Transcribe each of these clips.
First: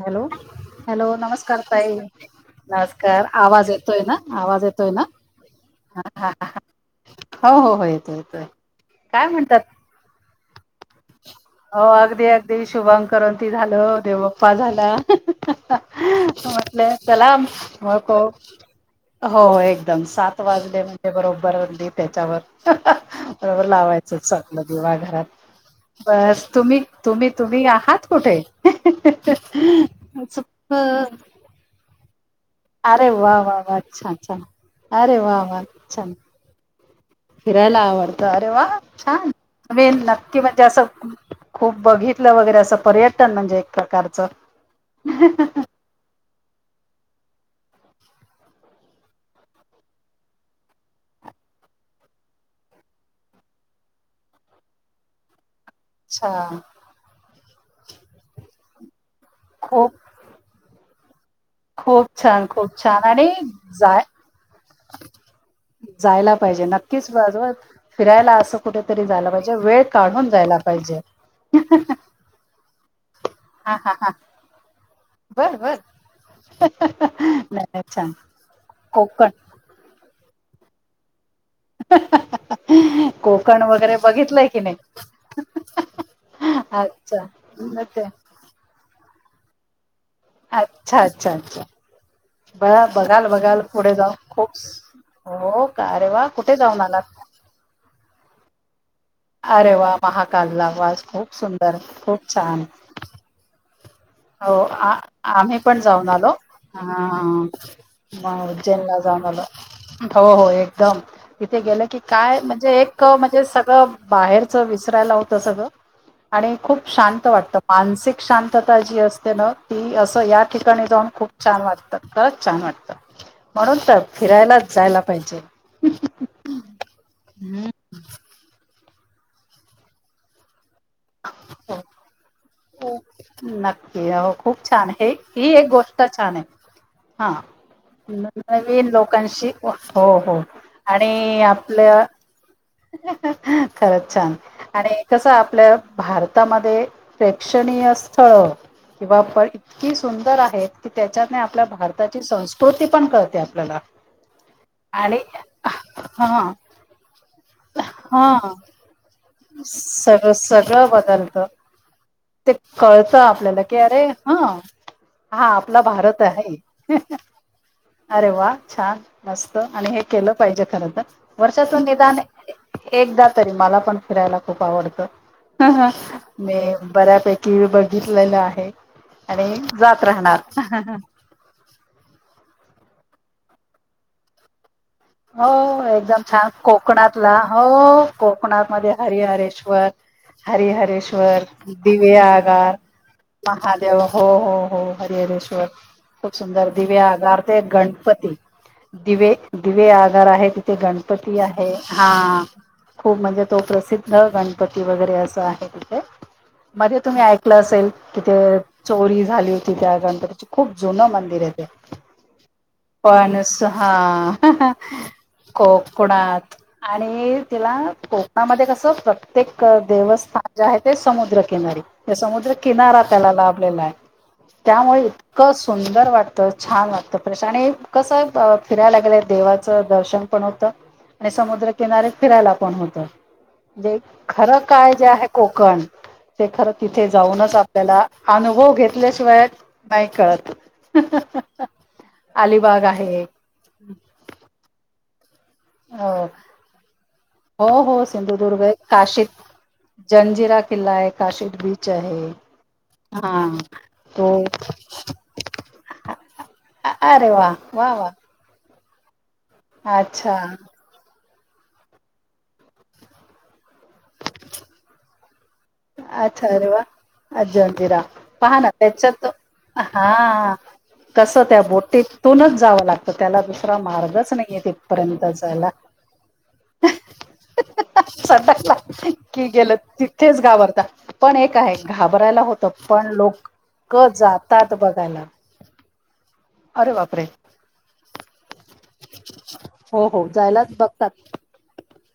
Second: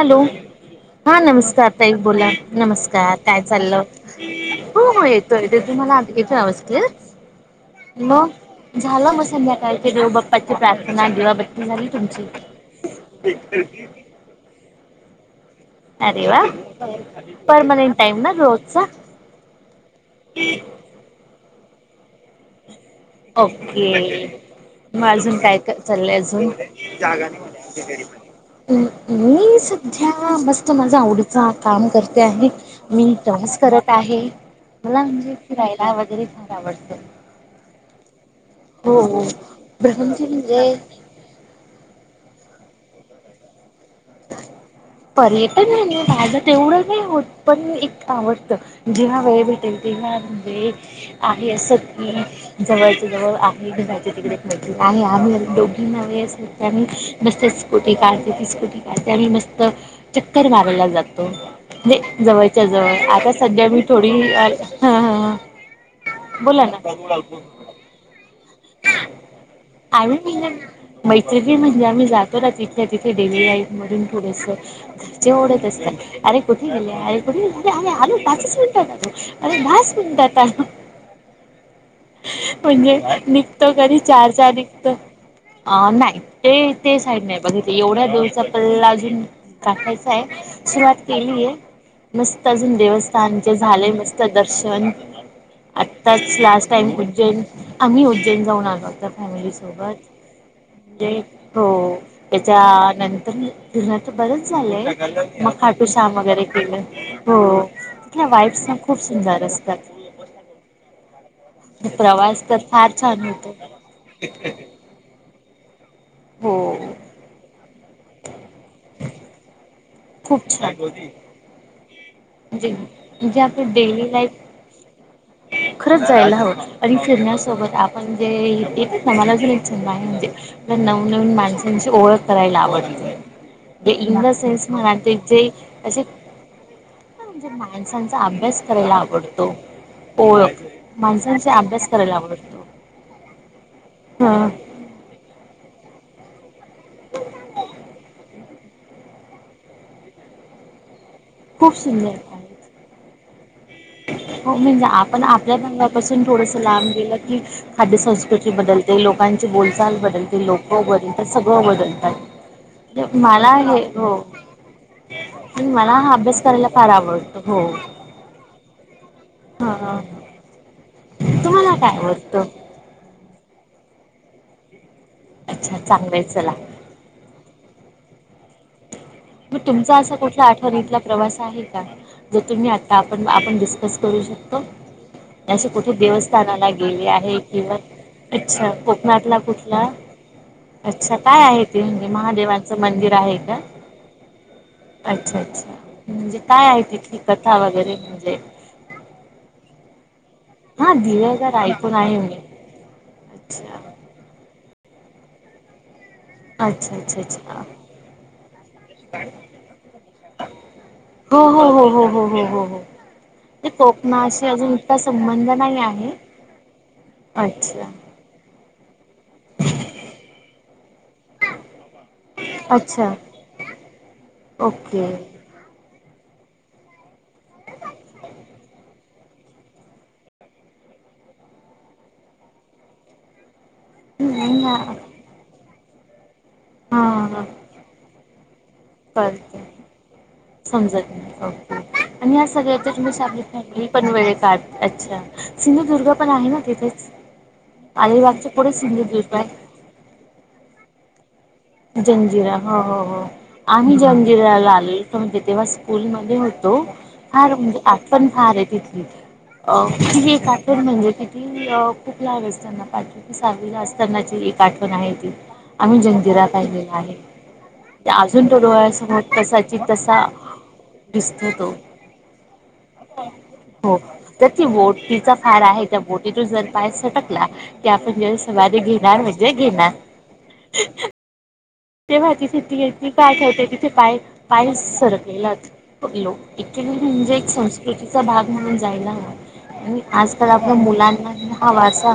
ह. Hello! Hello! नमस्कार ताई, नमस्कार, आवाज येतोयं ना - आवाज येतोयं ना. थे तुम्हाला आता किती आवाज क्लिअर हो हो हो येतोय म येतोय. झालं मग काय म्हणतात? संध्याकाळी [inaudible] ते बाप्पाची प्रार्थना किंवा दिवाबत्ती हो झाली तुमची अगदी- अगदी शुभंकरोती झालं देवबाप्पा झाला. अरे वा म्हटलं चला पर्मनंट, मग टाईम ना रोजचा. हो एकदम सात वाजले म्हणजे बरोबर ली त्याच्यावर. बरोबर ओके, लावायचंच आपलं दिवा मग घरात अजून काय कर काय चाललायं बस अजून तुम्ही तुम्ही तुम्ही आहात कुठे? मी सध्या मस्त माझं आवडत चा काम करते आहे. अरे मी वा डान्स, वा वा करत छान आहे. छान मला अरे म्हणजे, वा वा फिरायला छान वगैरे, फार आवडतं. फिरायला आवडतं अरे वा हो हो छान मेन नक्की म्हणजे, असं. खूप बघितलं वगैरे, असं पर्यटन म्हणजे, एक प्रकार. पर्यटन ना बाज तेवढं नाही होतं पण एक आवडतं जेव्हा वेळ भेटेल तेव्हा म्हणजे आहे असं की जवळच्या जवळ आहे तिकडे एकमेकांना आहे आम्ही दोघी नवे छान असते मस्त स्कूटी काढते ती स्कूटी काढते आम्ही मस्त. खूप चक्कर मारायला जातो. खूप छान जवळच्या खूप जवळ छान आता आणि सध्या मी जाय थोडी ह. जायला पाहिजे नक्कीच बाजवतं फिरायला असं कुठेतरी जायला पाहिजे वेळ काढून आम्ही जायला म्हणजे पाहिजे. मैत्रिणी म्हणजे आम्ही जातो ना तिथल्या तिथे देवी आई हा हा मधून हा थोडसं. ते बर ओरडतं बर असतात अरे कुठे गेले- अरे कुठे नाही गेले नाही अरे छान आलो पाच मिनिटातं. कोकण अरे मा सुतात [inaudible] ह. म्हणजे निघतो कधी चार चा बघितलंय की आधी नाही निघतो. अ - नाही ते - ते अच्छा साईड नाही बघित अच्छा एवढ्या दूरचा पल्ला अजून टाकायचा आहे सुरुवात अच्छा अच्छा अच्छा केलीय. मस्त अजून बघा बघाल देवस्थानचे बघाल झाले पुढे जाऊन मस्त खूप दर्शन. हो का अरे वा आताच कुठे लास्ट जाऊन टाईम आलात? उज्जैन आम्ही उज्जैन जाऊन आलो तर फॅमिली, अरे सोबत वा महाकालला वास म्हणजे खूप हो सुंदर खूप त्याच्या छान नंतर तुझं तर, बरंच हो आ- झालंय मग आम्ही पण खाटू जाऊन शाम आलो वगैरे केलं हा म- हो. तिथल्या वाईट्स उज्जैनला खूप जाऊन आलो सुंदर असतात. हो - हो एकदम इथे गेलं की काय प्रवास तर म्हणजे फार एक छान म्हणजे होतो सगळं बाहेरच विस करायला लावता सगळं आणि हो खूप शांत वाटतं मानसिक शांतता जी अस असते ना ती असं या खूप छान ठिकाणी जाऊन खूप म्हणजे छान वाटतं. खरंच छान वाटतं म्हणजे आपलं म्हणून तर डेली लाईफ फिरायलाच जायला पाहिजे. खरंच जायला हवं आणि हम्म फिरण्यासोबत आप म्हणजे ना सणालाच आहे म. नवीन माणसांची ओळख करायला हो आवडत. नक्की हो खूप छान हे जे ही एक गोष्ट असे छान आहे. हा म्हणजे माणसांचा न अभ्यास नवीन करायला लोकांशी आवडतो. हो हो ओळख आणि माणसांचा अभ्यास आपल्या करायला आवडतो. खरंच छान आणि कसं आपल भारत भारतामध्ये प्रेक्षणीय स्थळ किंवा पण इतकी सुंदर आहेत की त्याच्याने आपल्या खूप सुंदर भारताची आहे. संस्कृती पण कळते आपल्याला. हो म्हणजे आणि आपण आपल्या बंगल्यापासून हा थोडस लांब गेलं की खाद्य संंस्कृती हा बदलते लोकांची बोलचाल सगळं बदलते लोक सगळं बदलतात बदलत सगळं बदलतात. ते म्हणजे कळतं मला आपल्याला की हे अरे हो हा हा आपला मला हा भारत अभ्यास आहे. करायला फार आवडतो हो. अरे वा छान मस्त आणि हा हे केलं पाहिजे खर तर तुम्हाला वर्षातून काय निदान आवडतं? एकदा तरी मला पण फिरायला खूप आवडत अच्छा चांगलंय चला. मे बऱ्यापैकी बघितलेलं आहे. आणि मग तुमचा जात असा कुठला राहणार आठवणीतला प्रवास आहे जो तुम्ही आता आपण आपण डिस्कस करू शकतो? हो असे कुठे एकदम छान देवस्थानाला गेले कोकणातला आहे हो किंवा अच्छा कोकणामध्ये कोकणातला कुठला हरिहरेश्वर अच्छा काय हरीहरेश्वर, आहे ते म्हणजे दिवेआगर, महादेवांचं मंदिर आहे का महादेव हो हो हो अच्छा हरिहरेश्वर अच्छा खूप म्हणजे काय सुंदर आहे दिवे तिथली आगार कथा ते वगैरे गणपती म्हणजे दिवे दिवेआगार आहे. ते हा गणपती दिवेगार आहे ऐकून हा मी खूप म्हणजे तो अच्छा प्रसिद्ध त गणपती वगैरे असं आहे तिथे अच्छा मध्ये अच्छा तुम्ही ऐकलं अच्छा असेल तिथे चोरी झाली होती त्या गणपतीची खूप जुन हो मंदिर आहे ते हो हो हो हो हो हो हो पण ते हा कोकणाशी अजून इतका संबंध नाही आहे कोकणात आणि तिला अच्छा को कोकणामध्ये कस प्रत्येक देवस्थान जे आहे ते समुद्रकिनारी हे समुद्र किनारा अच्छा त्याला लाभलेला आहे त्यामुळे ओके इतक सुंदर वाटतं छान वाटतं फ्रेश आणि कसं फिरायला गेलं देवाचं दर्शन पण होतं आणि समुद्रकिनारी फिरायला पण होतं. जे हां खरं काय जे आहे कोकण ते खरं तिथे हां हां जाऊनच आप आपल्याला अनुभव घेतल्याशिवाय नाही कळत. समजल ओके आणि या अलिबाग सगळ्याच्या आहे तुमीसाठी ली पण वेळेत अच्छा अ सिंधुदुर्ग पण आहे ना तिथेच हो हो अलिबागच्या सिंधुदुर्ग पुढे आहे काशिद, सिंधुदुर्ग आहे जंजिरा किल्ला आहे, काशिद बीच आहे जंजिरा हो हो हो हा आम्ही तो जंगिराला आले म्हणजे तेव्हा स्कूलमध्ये होतो. अरे वा फार म्हणजे वा वा आठवण फार आहे तिथली अ तिली अच्छा एक आठण म्हणजे तिथ ती खूप लहान असताना पाचवी सहावीला असतानाची एक आठवण आहे ती आम्ही अच्छा जंजिरात अरे वा! आजी अंजिरा अजून पहा तो ना डोळ्यासमोर त्याच्यात तसाची तसा हां. कसं दिसतो त्या तो बोटीतूनच जावं लागतं त्याला दुसरा मार्गच नाहीये तिथपर्यंत फार जायला. आहे त्या बोटी तून जर पाय सटकला कि आपण जल सटकला समाधी घेणार की म्हणजे गेलं घेणार. तिथेच घाबरता पण एक आहे तेव्हा घाबरायला तिथे होतं ती पण ती का ठेवते तिथे लोक पाय पाय जातात बघायला. सरकलेला लोक क्च्युली अरे बापरे! म्हणजे एक संस्कृतीचा भाग म्हणून जायला हव‌. अणि हो हो आजकाल जायलाच आपल्या बघतात मुलांना हा वारसा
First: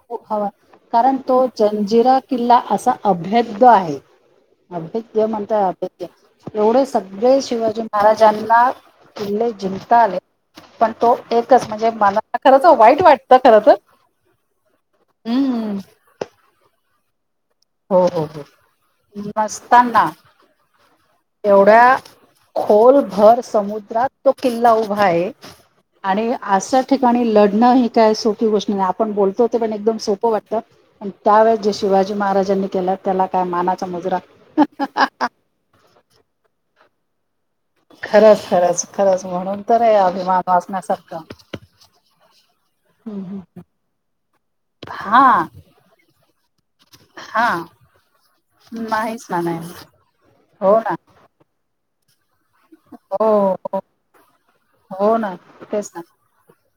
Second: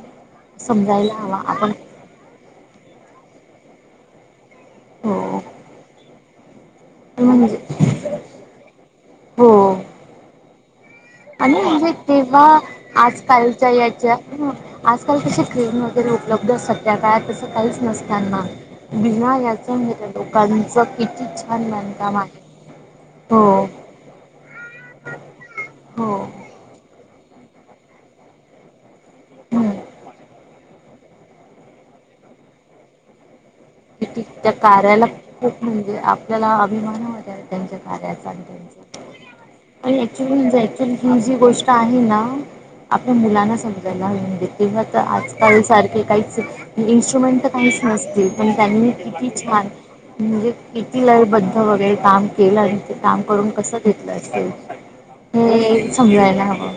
[unintelligible] हवा समजायला कारण तो हवा आपण जंजिरा किल्ला असा अभेद्य आहे. हो अभेद्य म्हणता अभेद्य एवढं सगळे म्हणजे शिवाजी महाराजांना किल्ले हो जिंकता आले. पण तो आणि एकच म्हणजे, मला तेव्हा खरच वाईट वाटतं खर आजकालच्या तर. याच्या आजकाल कशी फ्रेम हम्म वगैरे उपलब्ध सध्या काळात काहीच हो हो नसताना हो. भीमा याच नसताना लोकांच किती छान एवढ्या बांधकाम आहे. खोलभर हो समुद्रात तो किल्ला उभा आहे, हो आणि अशा ठिकाणी लढणं, ही काय सोपी गोष्ट नाय. आपण बोलतो ते हम्म पण एकदम सोपं वाटतं. पण त्यावेेळेस जे शिवाजी महाराजांनी केलं त्याला काय माना चा मुजरा. किती त्या कार्याला खूप म्हणजे,, आपल्याला अभिमान वाट त्यांच्या कार्याचा आणि खरंच त्यांचा. खरंच खरंच म्हणून तर आहे आणि अभिमान ऑक्चुली [unintelligible] वाचण्यासारखं. ही जी गोष्ट आहे ना. आपल्या हम्म हम्म मुलांना स [unintelligible] [unintelligible] हा आजकाल सारखे काहीच इंस्ट्रुमेंट हा काहीच नसतील. पण त्यांनी नाहीच किती ना नाही छान म्हणजे, हो ना. किती लयबद्ध वगैरे काम केलय, ते काम हो करून कस हो. घेतलं असेल हो ना हे तेच ना. समजायला हवं.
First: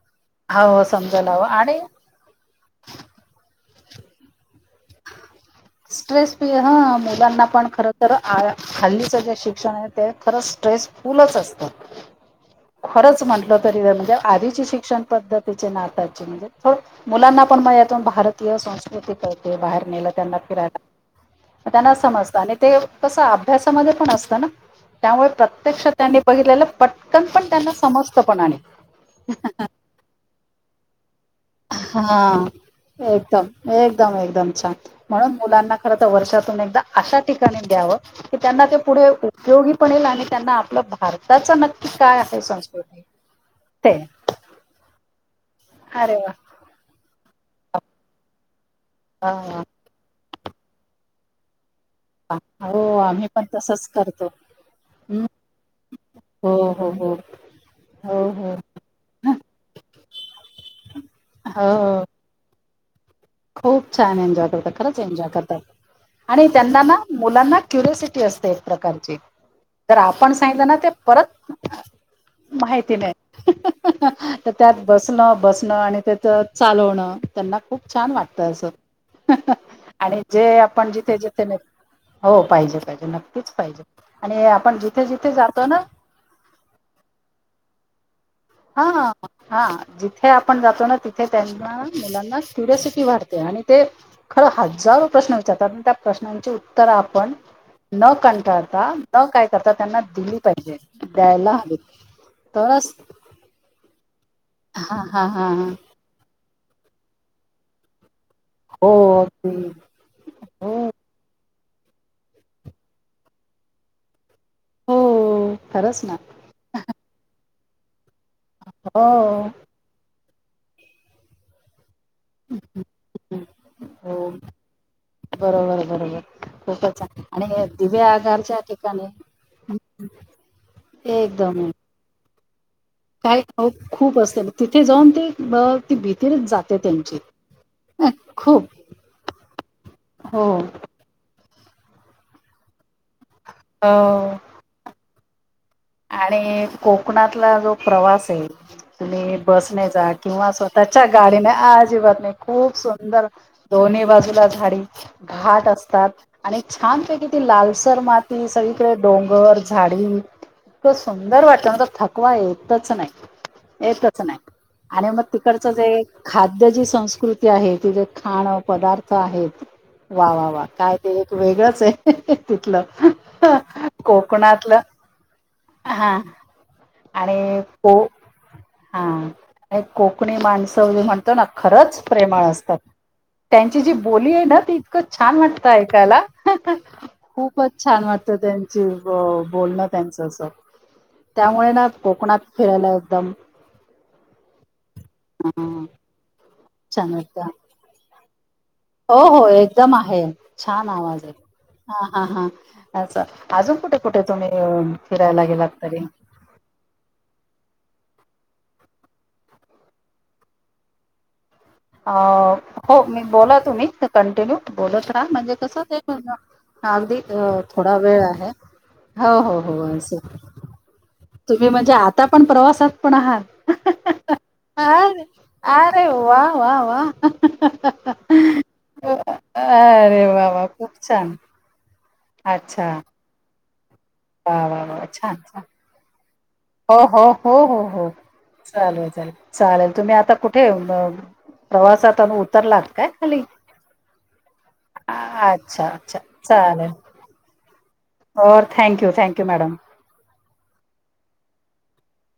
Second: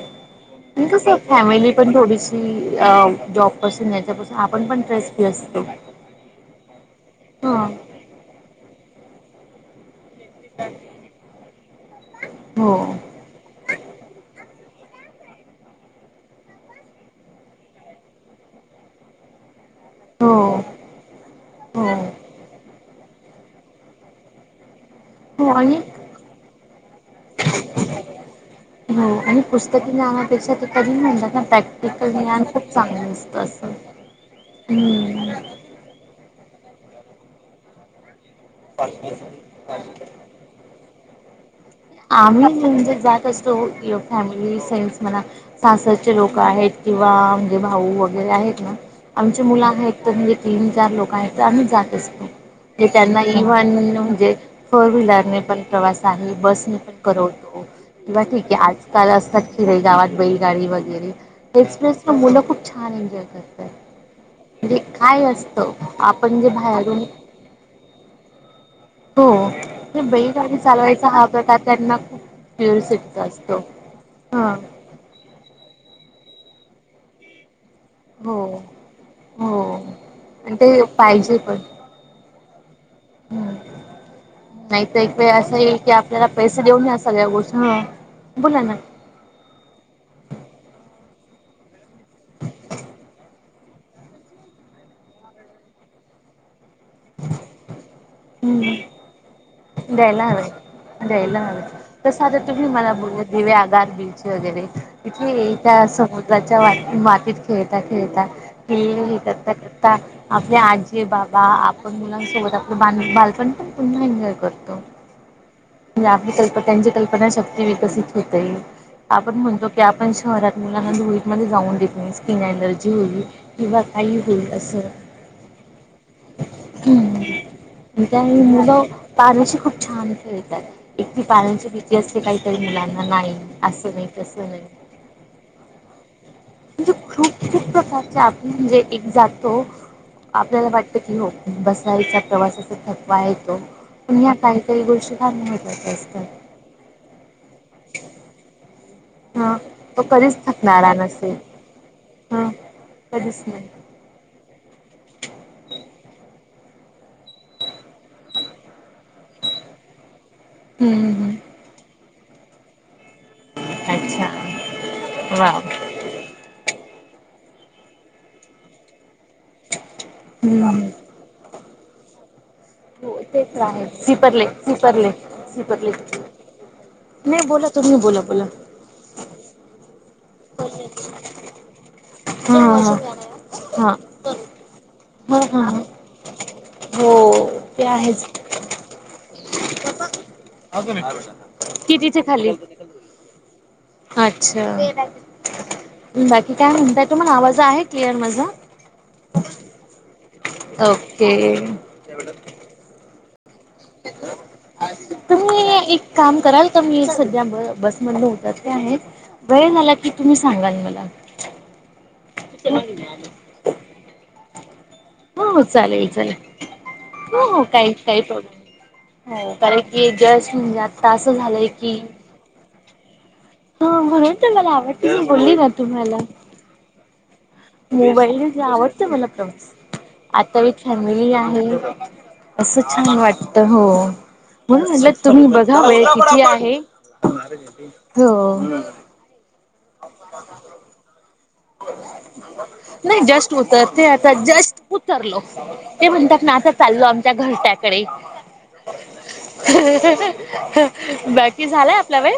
हो अन कसय समजायला हवं फॅमिली आणि पण थोडीच की अ जॉब पासून याच्यापासून आपण पण ट्रेस् फ्री असतो. स्ट्रेस फी ह मुलांना हां पण खर तर हल्लीचं जे शिक्षण हाय, ते खरच स्ट्रेसफुलच असत, हो खरच म्हण [unintelligible] तरी म्हणजे आधीची शिक्षण पद्धतीचे नाताची म्हजे खूप मुलांना पण मग यातून भारतीय संस्कृती कळे. बाहेर नेलं हो त्यांना फिरायला, त्यांना हो समजत आणि ते तसं अभ्यासामध्ये पण असतं ना. त्यामुळे हो आणि प्रत्यक्ष त्यांनी बघितलेलं, पटकन पण त्यांना समजत पण अणि. हो आणि [inaudible] हा खूप चांगलं असतं एकदम, असं. एकदम- एकदम छान. म्हणून हम्म मुलांना खरं तर वर्षातून एकदा, अशा ठिकाणी द्यावं. की त्यांना ते पुढ उपयोगी पण इल आणि त्यांना आपलं भारताच नक्की का आमी म्हणजे जात असतो, [unintelligible] [unintelligible] म्हणा सासरचे अरे वाह! लोक आहेत, किंवा म्हणजे भाऊ वगैरे आहेत ना. आमचे वाह! वाह! मुलं आहेत, तर म्हणजे तीन चार लोक आहेत तर आम्ही जात. [unintelligible] [inaudible] हो, त्यांना आम्ही पण इवन तसंच करतो. म्हणजे फोर हं. विलर पण प्रवास आहे. हो, बस हो हो. हो. हो, म ठीक हो. आहे आजकाल असतात खिर गावात बैलगाडी वगैरे, एक्सप्रेस हो. पण मुलं खूप छान एन्जॉय करतात. खूप छान एन्जॉय करतात. म्हणजे खरंच काय एन्जॉय करतात, असतं आपण आणि जे त्यांना ना बाहेरून मुलांना क्युरसिटी असते एक प्रकारची हो तर हे आपण बैलगाडी सांगितलं ना ते चालवायचा हा परत प्रकार त्यांना खूप माहिती नाही. प्युरसिट असतो तर ह. त्यात बसणं- बसणं आणि तेथं चालवणं त्यांना खूप छान वाटत हो असं हो आणि जे ते आपण जिथे पाहिजे जिथे पण नेत हो पाहिजे, पाहिजे नक्कीच हम्म. पाहिजे, आणि आपण जिथे जिथे जातो ना? त्याला पैसे देऊन या सगळ्या गोष्ट ह बोला ना? हा, हा जिथे आपण जातो ना तिथे त्यांन ना मुलांना क्युरोसिटी वाढते आणि ते खरं हजारो प्रश्न विचारतात, म त्या प्रश्नांची उत्तर आपण न हम्म. कंटाळता, न काय करता त्यांना द्यायला दिली पाहिजे द्यायला हवेत. त आता, तुम्हीच मला बोललेत दिवेआगार बिच वगैरे हा हा हा इथे त्या समोर च्या मातीत खेळता खेळता, हे हो हे करता अगदी करता. आपले हो आजी, बाबा आप मुलांसोबत आपण बाल बालपण पुन्हा एन्जॉय करतो, हो खरंच म्हणजे ना आपली संस त्यांची कल्पना शक्ती विकसित होते, हो आपण म्हणतो की की आपण शहरात मुलांना धुळीतमध्ये जाऊन देत नाही तिन एनर्जी होईल किंवा काही हो होईल असं बरोबर आहे बरोबर. खूपच छान, आणि हे त्या दिवेआगारच्या मुलं ठिकाणी पाण्याशी खूप एकदम. ती असली काही तरी मुलांना नाही काय अहो असं नाही खूप असते, म तसं नाही. तिथे जाऊन ते अ ती भीती रच जाते. तिथं त्यांची खूप खूप प्रकारचे आप खूप म्हणजे एक जातो हो आपल्याला वाट बसायचा, प्रवासाचा थकवा आहे तो, पण ह्या हो पाटकर काही काही गोष्टी [unintelligible] आणि कोकणातला जो प्रवास आहे तुम्ही हा बसने तो जा कधीच किंवा थकणारा स्वतःच्या नसेल. गाडीने, अजिबात नाही हा खूप सुंदर कधीच नाही दोन्ही बाजूला झाडी घाट असतात. आणि छानपैकी ती लालसर माती, सगळीकडे डोंगर झाडी इतक, हम्म सुंदर हम्म वातावरण थकवा येतच नाही. येतच नाही अच्छा आणि मग वा तिकडचं जे खाद्य जी संस्कृती आहे तिथे खाणं, पदार्थ आहेत वा वा वा! हम्म. काय. ते एक वेगळच आहे तिथलं सिपरले कोकणातलं सिपरले सिपरले हा नाही आणि बोला तुम्ही खूप बोला बोला. हा एक कोकणी माणसं म्हणतो ना खरंच प्रेमळ हा असतात, हा त्यांची हा जी बोली आहे ना ती इतकं छान हा हा वाटतं हा ऐकायला. हा हो खूपच ते छान वाटतं आहेच त्यांची बोलणं त्यांचच. त्यामुळे ना कितीच्या कोकणात खाली फिरायला एकदम अच्छा! बाकी काय म्हणताय, छान तुम्हाला वाटतं. आवाज आहे क्लिअर माझा? हो हो, एकदम आहे छान आवाज ओके आहे. हा हा हा, असं अजून कुठे कुठे तुम्ही फिरायला तुम्ही गेलात तरी? एक काम कराल का? मी सध्या ब बसमधन उतरते आहे, वेळ झाला की तुम्ही सांगाल मला. अ हो मी बोला तुम्ही कंटिन्यू बोलत का, हो म्हणजे हो तस ते चालेल पण चालेल अगदी हो हो काही थोडा वेळ काही आहे. प्रॉब्लेम हो नाही हो हो कारण अस, की जस्ट म्हणजे आता असं झालंय तुम्ही की म्हणजे आता पण प्रवासात पण आहात. हा म्हणून तर मला आवडते मी अरे, बोलली ना अरे तुम्हाला वा वा वा! मोबाईल पेक्षा आवडते मला प्रवास अरे वा आता वा विथ खूप फॅमिली छान आहे असं अच्छा छान वाटत हो. वा वा म्हणून वा म्हणलं छान तुम्ही छान बघा वेळ किती आहे?, हो हो हो हो. चालेल चालेल चालेल तुम्ही आता कुठे येऊन अ नाही जस्ट उतरते आता, जस्ट उतरलो. अच्छा ते अच्छा म्हणतात ना आता चालेल चाललो आमच्या घरट्याकडे. और थँक्यू थँक्यू मॅडम ह बाकी झालाय आपला वेळ